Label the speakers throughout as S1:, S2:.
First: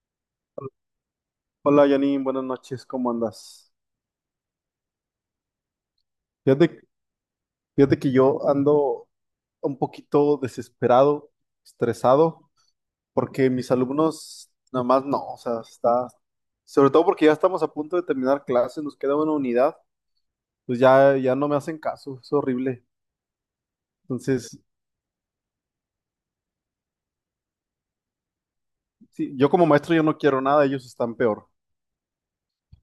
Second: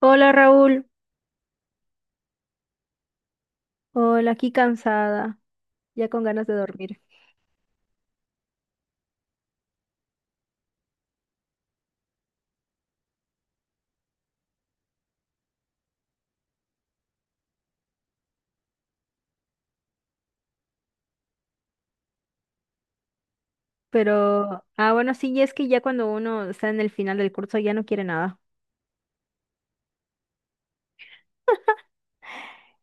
S1: Hola Raúl,
S2: Hola Janine, buenas noches, ¿cómo andas?
S1: hola, aquí cansada, ya con ganas de
S2: Fíjate,
S1: dormir.
S2: fíjate que yo ando un poquito desesperado, estresado, porque mis alumnos nada más no, o sea, está, sobre todo porque ya estamos a punto de terminar clases, nos queda una unidad, pues ya, ya no me hacen caso, es horrible. Entonces,
S1: Pero, ah, bueno, sí, y es que ya cuando uno está en el final del curso ya no quiere nada.
S2: sí, yo como maestro yo no quiero nada, ellos están peor.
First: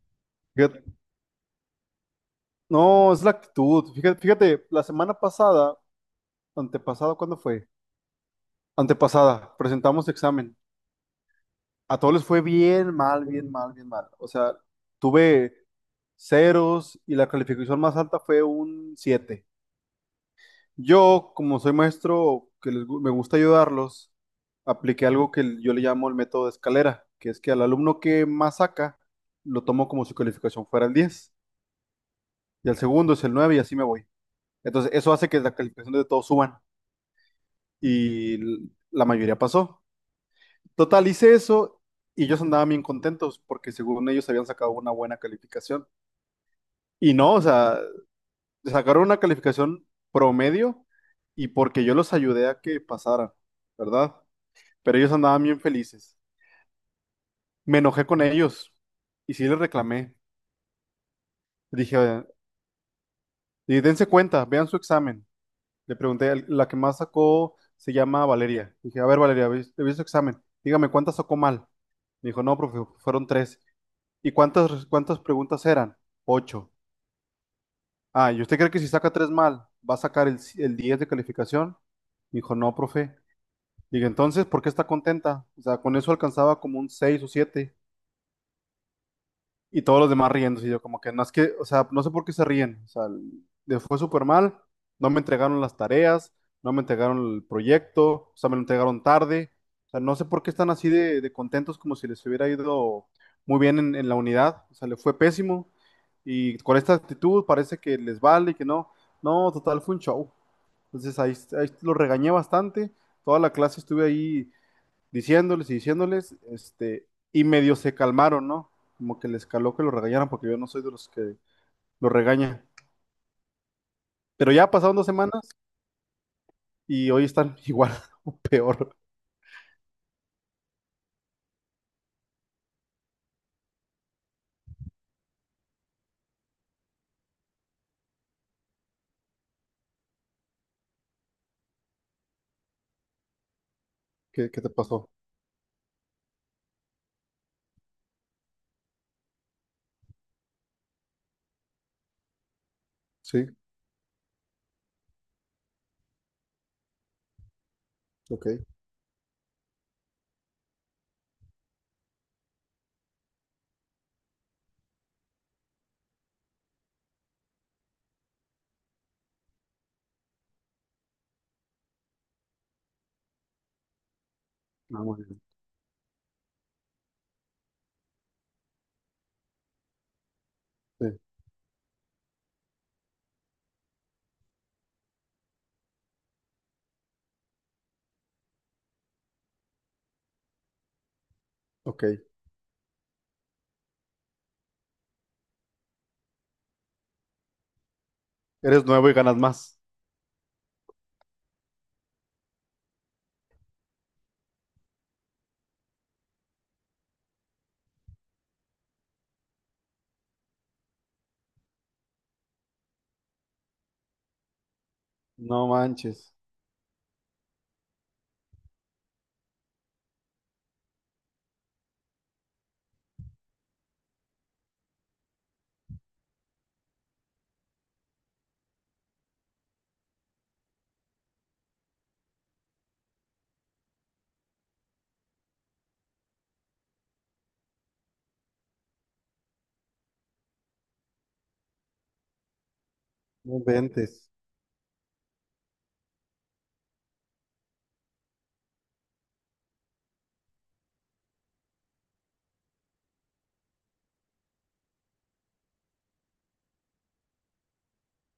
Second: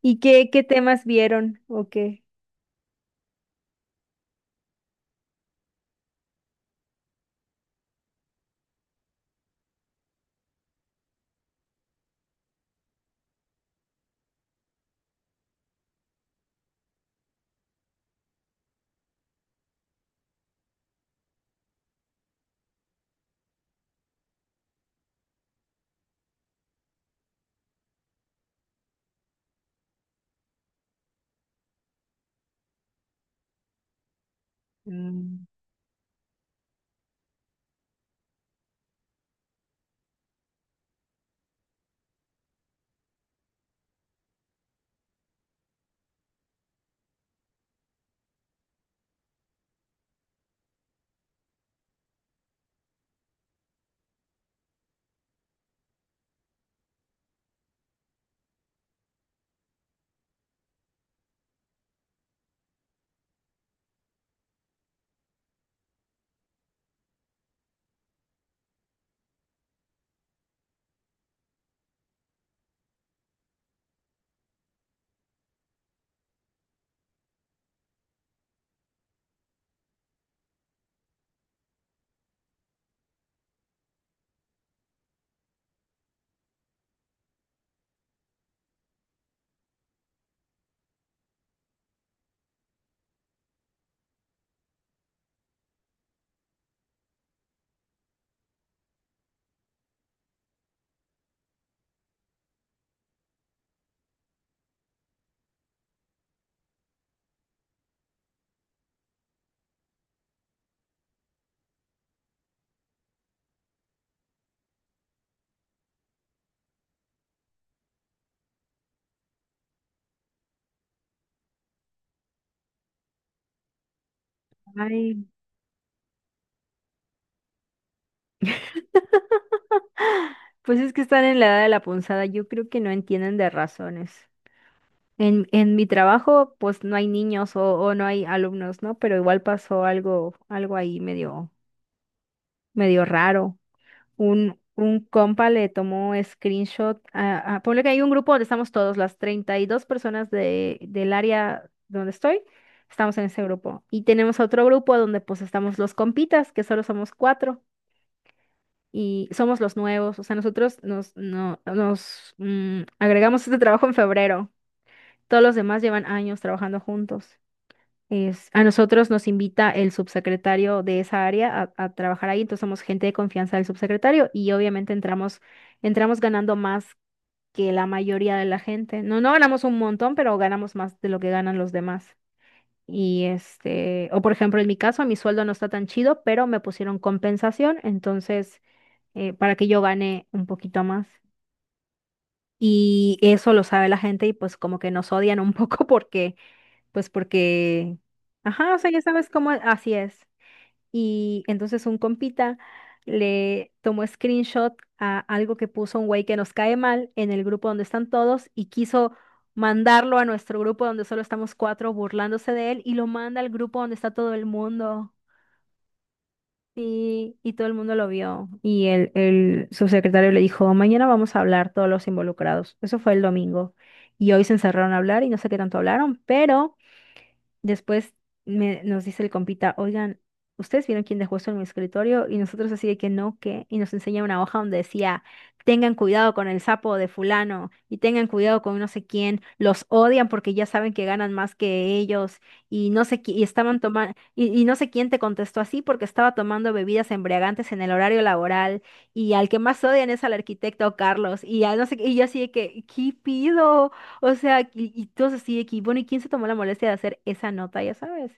S1: ¿Y qué
S2: Fíjate-
S1: temas vieron o qué?
S2: no, es la actitud. Fíjate, fíjate, la semana pasada, antepasada, ¿cuándo fue? Antepasada, presentamos examen. A todos les fue bien mal, bien mal, bien mal. O sea, tuve ceros y la calificación más alta fue un 7. Yo, como soy maestro me gusta ayudarlos, apliqué algo que yo le llamo el método de escalera, que es que al alumno que más saca, lo tomo como si su calificación fuera el 10 y al segundo es el 9 y así me voy. Entonces, eso hace que
S1: Mm.
S2: la calificación de todos suban y la mayoría pasó. Total, hice eso y ellos andaban bien contentos porque según ellos habían sacado una buena calificación. Y no, o sea, sacaron una calificación promedio y porque yo los ayudé a que pasaran, ¿verdad? Pero ellos andaban bien felices. Me enojé con ellos y sí les reclamé. Dije, "Oigan, y dense cuenta, vean su examen". Le pregunté, la que más sacó se llama Valeria. Dije, a ver, Valeria, vi su examen. Dígame, ¿cuántas sacó mal? Me dijo, no, profe, fueron tres. ¿Y cuántas preguntas eran? Ocho. Ah, ¿y usted cree que si saca tres mal, va a sacar el 10 de calificación? Dijo, no, profe. Digo, entonces, ¿por qué está contenta? O sea, con eso alcanzaba como un 6 o siete. Y todos los demás riéndose. Y yo como que no es que, o sea, no sé por qué se ríen. O sea, les fue súper mal. No me entregaron las tareas, no me entregaron el proyecto, o sea, me lo entregaron tarde. O sea, no sé por qué están así de contentos como si les hubiera ido muy bien en la unidad. O sea, les fue pésimo. Y con esta actitud parece que les vale y que no. No, total, fue un show. Entonces ahí lo regañé bastante. Toda la clase estuve ahí diciéndoles y diciéndoles, este, y medio se calmaron, ¿no? Como que les caló que lo regañaran, porque yo no soy de los que lo regaña. Pero ya pasaron dos
S1: Ay,
S2: semanas y hoy están igual o peor.
S1: pues es que están en la edad de la punzada, yo creo que no entienden de razones. En mi trabajo, pues no hay niños o no hay alumnos, ¿no? Pero igual pasó algo ahí medio raro.
S2: ¿Qué,
S1: Un,
S2: qué te
S1: un
S2: pasó?
S1: compa le tomó screenshot ponle que hay un grupo donde estamos todos, las 32 personas del área donde estoy, estamos en ese
S2: Sí,
S1: grupo. Y tenemos otro grupo donde pues estamos los compitas, que solo somos cuatro.
S2: ok.
S1: Y somos los nuevos, o sea, nosotros nos, no, nos mm, agregamos este trabajo en febrero. Todos los demás llevan años trabajando juntos. Es, a nosotros nos invita el subsecretario de esa área a trabajar ahí, entonces somos gente de confianza del subsecretario y obviamente
S2: Ah, muy
S1: entramos,
S2: bien.
S1: entramos ganando más que la mayoría de la gente. No, no ganamos un montón, pero ganamos más de
S2: Sí,
S1: lo que ganan los demás. Y este, o por ejemplo, en mi caso, mi sueldo no está tan chido, pero me pusieron compensación, entonces, para que yo gane un poquito más.
S2: ok.
S1: Y eso lo sabe la gente y pues como que nos odian un poco porque, pues porque, ajá, o
S2: Eres
S1: sea, ya
S2: nuevo y
S1: sabes
S2: ganas
S1: cómo,
S2: más.
S1: así es. Y entonces un compita le tomó screenshot a algo que puso un güey que nos cae mal en el grupo donde están todos y quiso mandarlo a nuestro grupo donde solo estamos cuatro burlándose de él y lo manda al grupo donde está todo el mundo.
S2: No manches,
S1: Y todo el mundo lo vio. Y el subsecretario le dijo, mañana vamos a hablar todos los involucrados. Eso fue el domingo. Y hoy se encerraron a hablar y no sé qué tanto hablaron, pero... Después nos dice el compita, oigan, ¿ustedes vieron quién dejó esto en mi escritorio? Y nosotros así de que no, ¿qué? Y nos enseña una hoja donde decía, tengan cuidado con el sapo de fulano y tengan cuidado con no sé quién, los odian porque ya saben que ganan más que ellos y no sé, qui- y
S2: no
S1: estaban tomando,
S2: inventes.
S1: y no sé quién te contestó así porque estaba tomando bebidas embriagantes en el horario laboral y al que más odian es al arquitecto Carlos y al no sé, qué", y yo así de que, ¿qué pido? O sea, y todos así de que, bueno, ¿y quién se tomó la molestia de hacer esa nota, ya sabes?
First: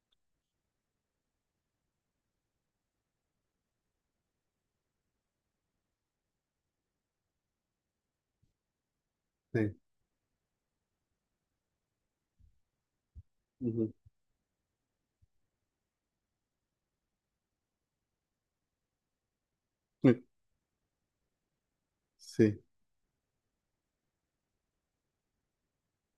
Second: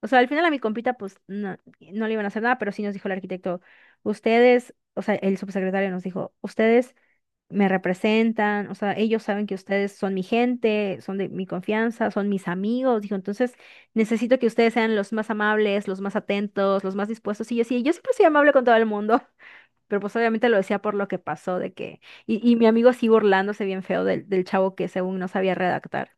S1: O sea, al final a mi compita, pues, no le iban a hacer nada, pero sí nos dijo el arquitecto, ustedes, o sea, el subsecretario nos dijo, ustedes me representan, o sea, ellos saben que
S2: Sí,
S1: ustedes son mi gente, son de mi confianza, son mis amigos, dijo, entonces
S2: ujú,
S1: necesito que ustedes sean los más amables, los más atentos, los más dispuestos. Y yo sí, yo siempre soy amable con todo el mundo. Pero pues
S2: sí,
S1: obviamente lo decía por lo que pasó, de que... Y
S2: sí.
S1: mi amigo sigue burlándose bien feo del chavo que según no sabía redactar.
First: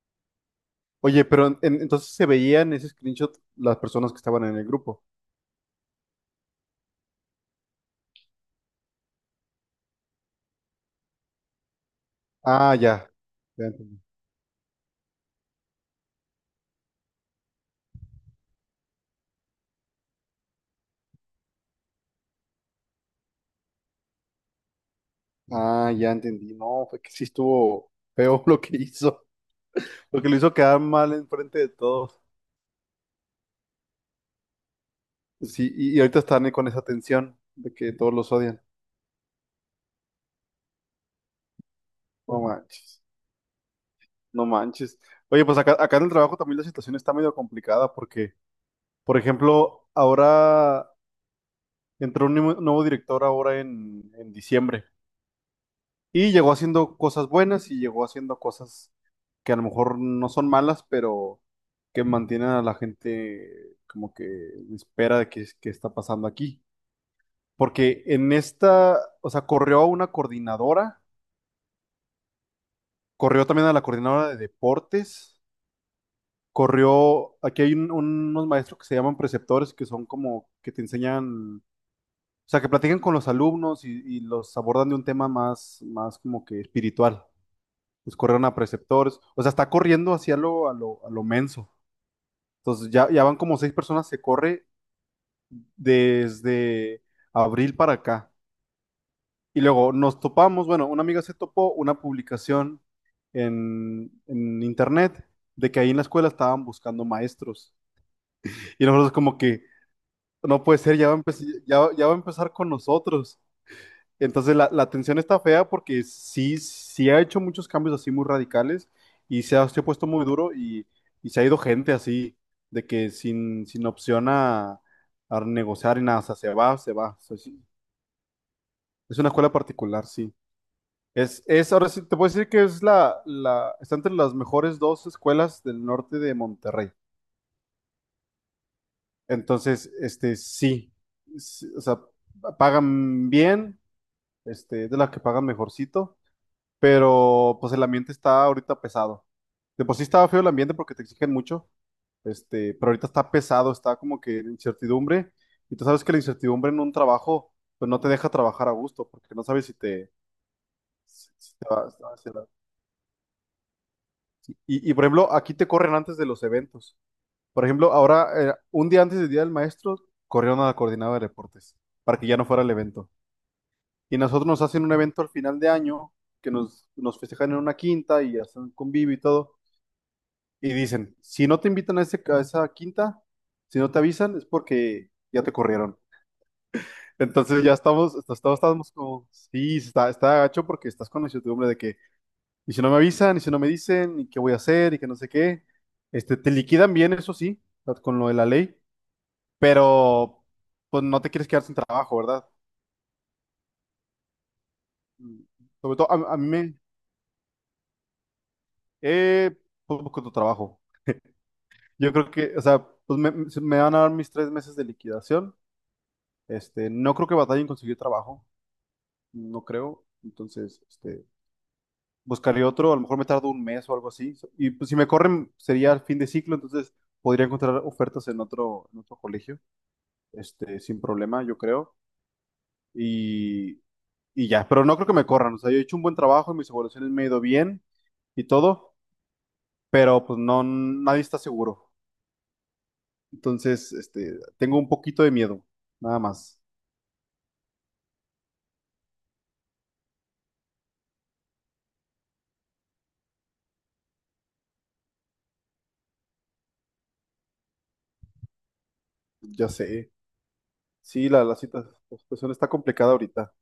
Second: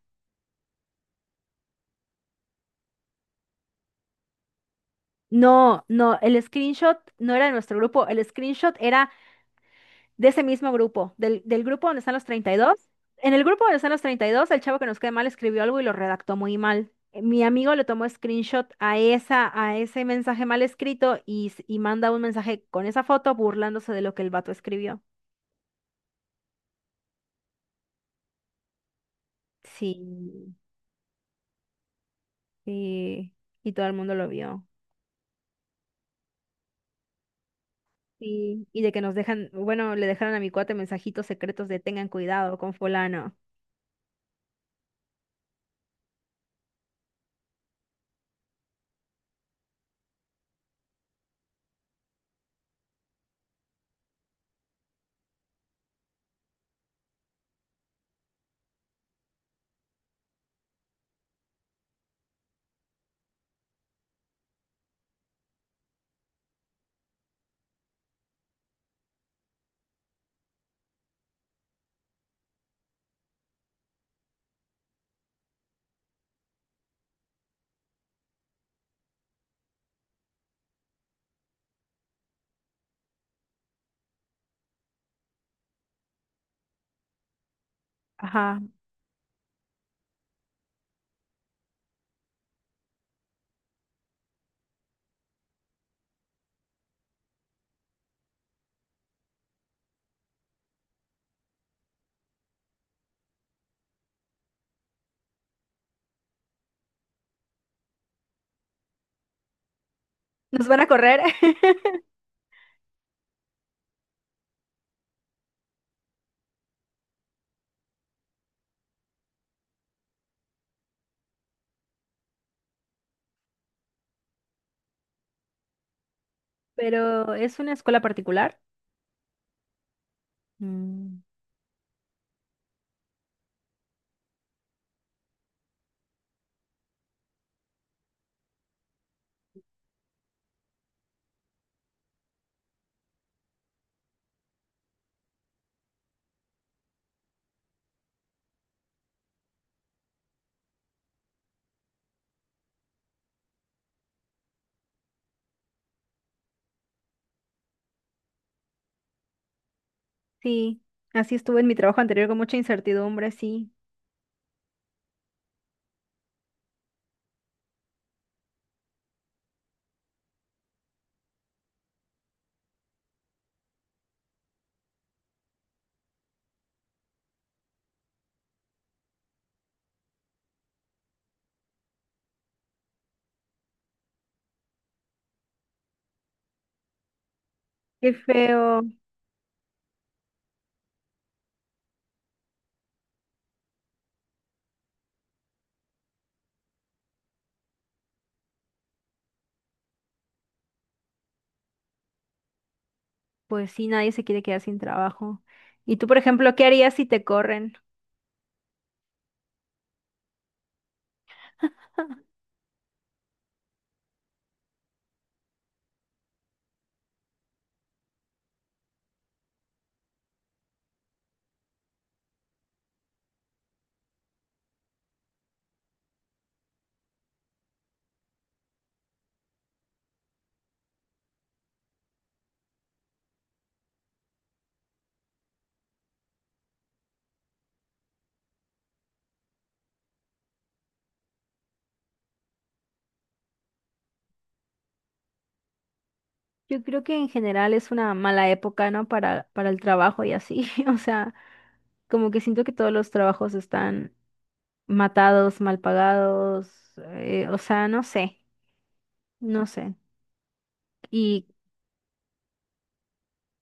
S2: Oye, pero entonces se veían en ese screenshot las personas que estaban en el grupo.
S1: No, no, el screenshot no era de nuestro grupo, el screenshot era de ese mismo grupo, del grupo donde están los treinta y
S2: Ah,
S1: dos
S2: ya.
S1: En el grupo
S2: Ya
S1: donde están
S2: entendí.
S1: los 32 el chavo que nos cae mal escribió algo y lo redactó muy mal. Mi amigo le tomó screenshot a esa, a ese mensaje mal escrito y manda un mensaje con esa foto burlándose de lo que el vato escribió.
S2: Ah, ya entendí. No, fue que sí estuvo feo lo que hizo. Lo que lo hizo
S1: Sí,
S2: quedar mal enfrente de todos.
S1: sí, y todo el mundo lo vio.
S2: Sí, y ahorita están con esa tensión de que todos los odian.
S1: Sí, y de que nos dejan, bueno, le dejaron a mi cuate mensajitos secretos de tengan
S2: No
S1: cuidado con
S2: manches,
S1: fulano.
S2: no manches. Oye, pues acá, acá en el trabajo también la situación está medio complicada porque, por ejemplo, ahora entró un nuevo director ahora en diciembre. Y llegó haciendo cosas buenas y llegó haciendo cosas que a lo mejor no son malas, pero que mantienen a la gente como que en espera de qué, qué está pasando aquí. Porque en esta, o sea, corrió a una coordinadora, corrió también a la coordinadora de deportes, corrió, aquí hay unos maestros que se llaman preceptores, que son como que te enseñan, o sea, que platican con los alumnos y los abordan de un tema más, más como que espiritual. Pues corrieron a
S1: Ajá,
S2: preceptores, o sea, está corriendo hacia lo, a lo menso. Entonces ya, ya van como seis personas, se corre desde abril para acá. Y luego nos topamos, bueno, una amiga se topó una publicación en internet de que ahí en la escuela estaban buscando maestros. Y nosotros como que, no
S1: nos
S2: puede
S1: van a
S2: ser, ya va a,
S1: correr,
S2: ya, ya va a empezar con nosotros. Entonces la tensión está fea porque sí, sí ha hecho muchos cambios así muy radicales y se ha puesto muy duro y se ha ido gente así, de que sin, sin opción a negociar y nada, o sea, se va, se va. O
S1: pero
S2: sea,
S1: es
S2: sí.
S1: una escuela particular.
S2: Es una escuela particular, sí.
S1: Mm.
S2: Ahora sí, te puedo decir que es la, la, está entre las mejores dos escuelas del norte de Monterrey. Entonces, este, sí, sí, o sea, pagan bien, este, es de las que pagan mejorcito. Pero pues el ambiente está ahorita pesado. De por sí estaba feo el ambiente porque te exigen mucho, este, pero ahorita está pesado, está como que en incertidumbre. Y tú sabes que la incertidumbre en un trabajo, pues no te deja trabajar a gusto, porque no sabes si te,
S1: Sí, así estuve en mi trabajo
S2: si va a
S1: anterior
S2: hacer
S1: con
S2: algo.
S1: mucha incertidumbre, sí.
S2: Y por ejemplo, aquí te corren antes de los eventos. Por ejemplo, ahora, un día antes del Día del Maestro, corrieron a la coordinadora de deportes para que ya no fuera el evento. Y nosotros nos hacen un evento al final de año, que nos, nos festejan en una quinta y hacen un convivio y todo. Y dicen, si no te invitan a, ese, a esa quinta, si no te avisan, es porque ya te corrieron. Entonces ya
S1: Qué
S2: estamos, estamos
S1: feo.
S2: estamos como, sí, está, está gacho porque estás con la incertidumbre de que, y si no me avisan, y si no me dicen, y qué voy a hacer, y que no sé qué. Este, te liquidan bien, eso sí, con lo de la ley, pero pues no te quieres quedar sin trabajo, ¿verdad?
S1: Pues sí, nadie se quiere quedar sin trabajo. ¿Y
S2: Sobre
S1: tú,
S2: todo
S1: por
S2: a mí
S1: ejemplo, qué
S2: me,
S1: harías si te corren?
S2: eh, poco tu trabajo. Yo creo que, o sea, pues me van a dar mis 3 meses de liquidación. Este, no creo que batalle en conseguir trabajo, no creo. Entonces, este, buscaría otro, a lo mejor me tardo un mes o algo así. So, y pues, si me corren, sería el fin de ciclo, entonces podría encontrar ofertas en otro colegio, este, sin problema, yo creo. Y, y ya, pero no creo que me corran. O sea, yo he hecho un buen trabajo y mis evaluaciones me han ido bien y todo, pero pues no, nadie está seguro. Entonces, este, tengo un poquito de miedo, nada más.
S1: Yo creo que en general es una mala época, ¿no? Para el trabajo y así. O sea, como que siento que todos los trabajos están matados, mal pagados, o sea, no sé, no
S2: Ya
S1: sé.
S2: sé. Sí,
S1: Y,
S2: la situación está complicada ahorita.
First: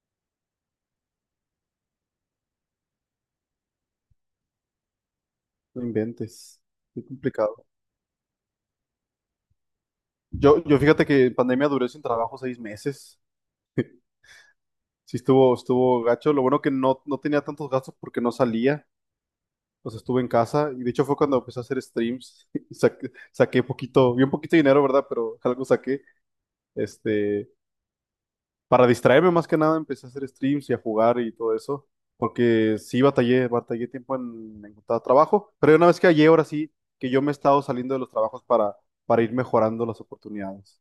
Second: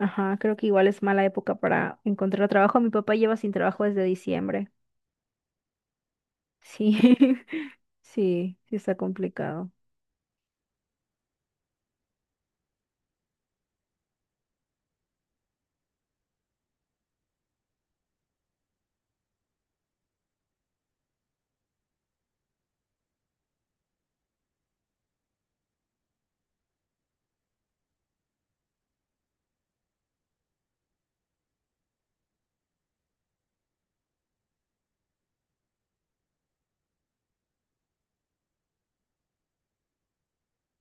S1: ajá, creo que igual es mala época para encontrar trabajo. Mi papá lleva sin trabajo desde diciembre.
S2: No inventes.
S1: Sí,
S2: Qué complicado.
S1: sí, sí está complicado.
S2: Yo fíjate que en pandemia duré sin trabajo 6 meses. Sí estuvo, estuvo gacho. Lo bueno que no, no tenía tantos gastos porque no salía. O sea, estuve en casa. Y de hecho fue cuando empecé a hacer streams. Y saqué, saqué poquito, bien poquito dinero, ¿verdad? Pero algo saqué. Este, para distraerme más que nada, empecé a hacer streams y a jugar y todo eso. Porque sí batallé, batallé tiempo en encontrar trabajo. Pero una vez que hallé, ahora sí, que yo me he estado saliendo de los trabajos para ir mejorando las oportunidades.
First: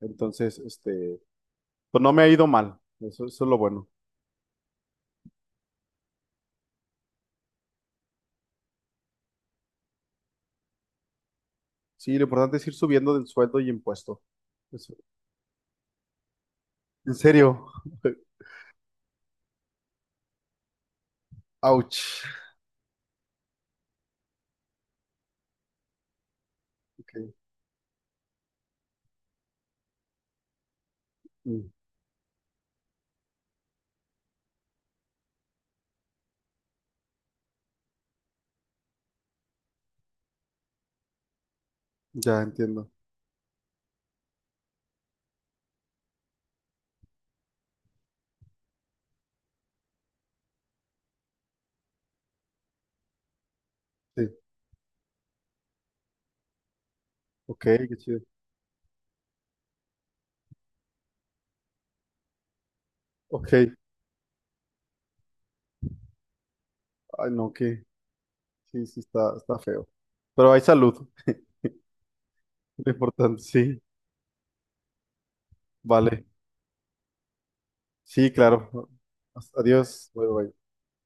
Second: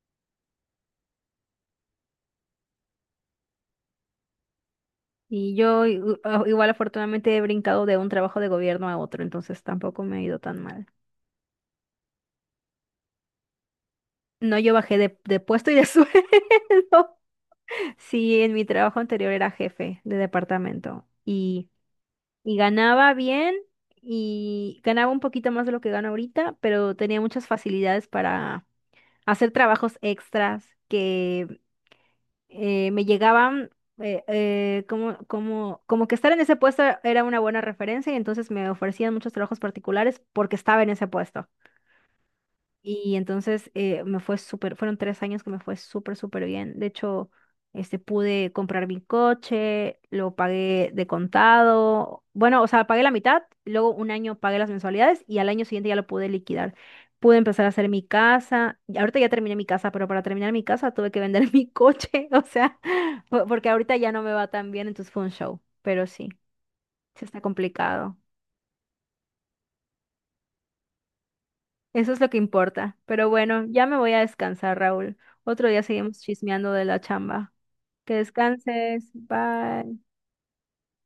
S2: Entonces, este, pues no me ha ido mal. Eso es lo bueno.
S1: Y yo igual afortunadamente he brincado de un trabajo de gobierno a otro, entonces tampoco me ha ido tan mal.
S2: Sí, lo importante es ir subiendo del sueldo y impuesto.
S1: No, yo
S2: Eso.
S1: bajé de puesto y de
S2: En
S1: sueldo.
S2: serio.
S1: Sí, en mi trabajo anterior era jefe de departamento
S2: Ouch.
S1: y ganaba bien y ganaba un poquito más de lo que gana ahorita, pero tenía
S2: Ok.
S1: muchas facilidades para hacer trabajos extras que
S2: Mm,
S1: me llegaban como que estar en ese puesto era una buena referencia y entonces me ofrecían muchos trabajos particulares porque estaba en ese puesto.
S2: ya entiendo.
S1: Y entonces me fue súper, fueron 3 años que me fue súper, súper bien. De hecho, este, pude comprar mi coche, lo pagué de contado. Bueno, o sea, pagué la mitad, luego un
S2: Sí.
S1: año pagué las mensualidades y al año siguiente ya lo pude liquidar. Pude
S2: Ok,
S1: empezar a hacer
S2: qué
S1: mi
S2: chido.
S1: casa. Y ahorita ya terminé mi casa, pero para terminar mi casa tuve que vender mi coche. O sea,
S2: Ok.
S1: porque
S2: Ay,
S1: ahorita ya no me va tan bien, entonces fue un show. Pero sí, sí está
S2: no, que
S1: complicado.
S2: sí, sí está, está feo. Pero hay salud.
S1: Eso es lo que
S2: Lo
S1: importa. Pero
S2: importante,
S1: bueno,
S2: sí.
S1: ya me voy a descansar, Raúl. Otro día seguimos
S2: Vale.
S1: chismeando de la chamba. Que
S2: Sí, claro.
S1: descanses. Bye.
S2: Adiós. Bye, bye.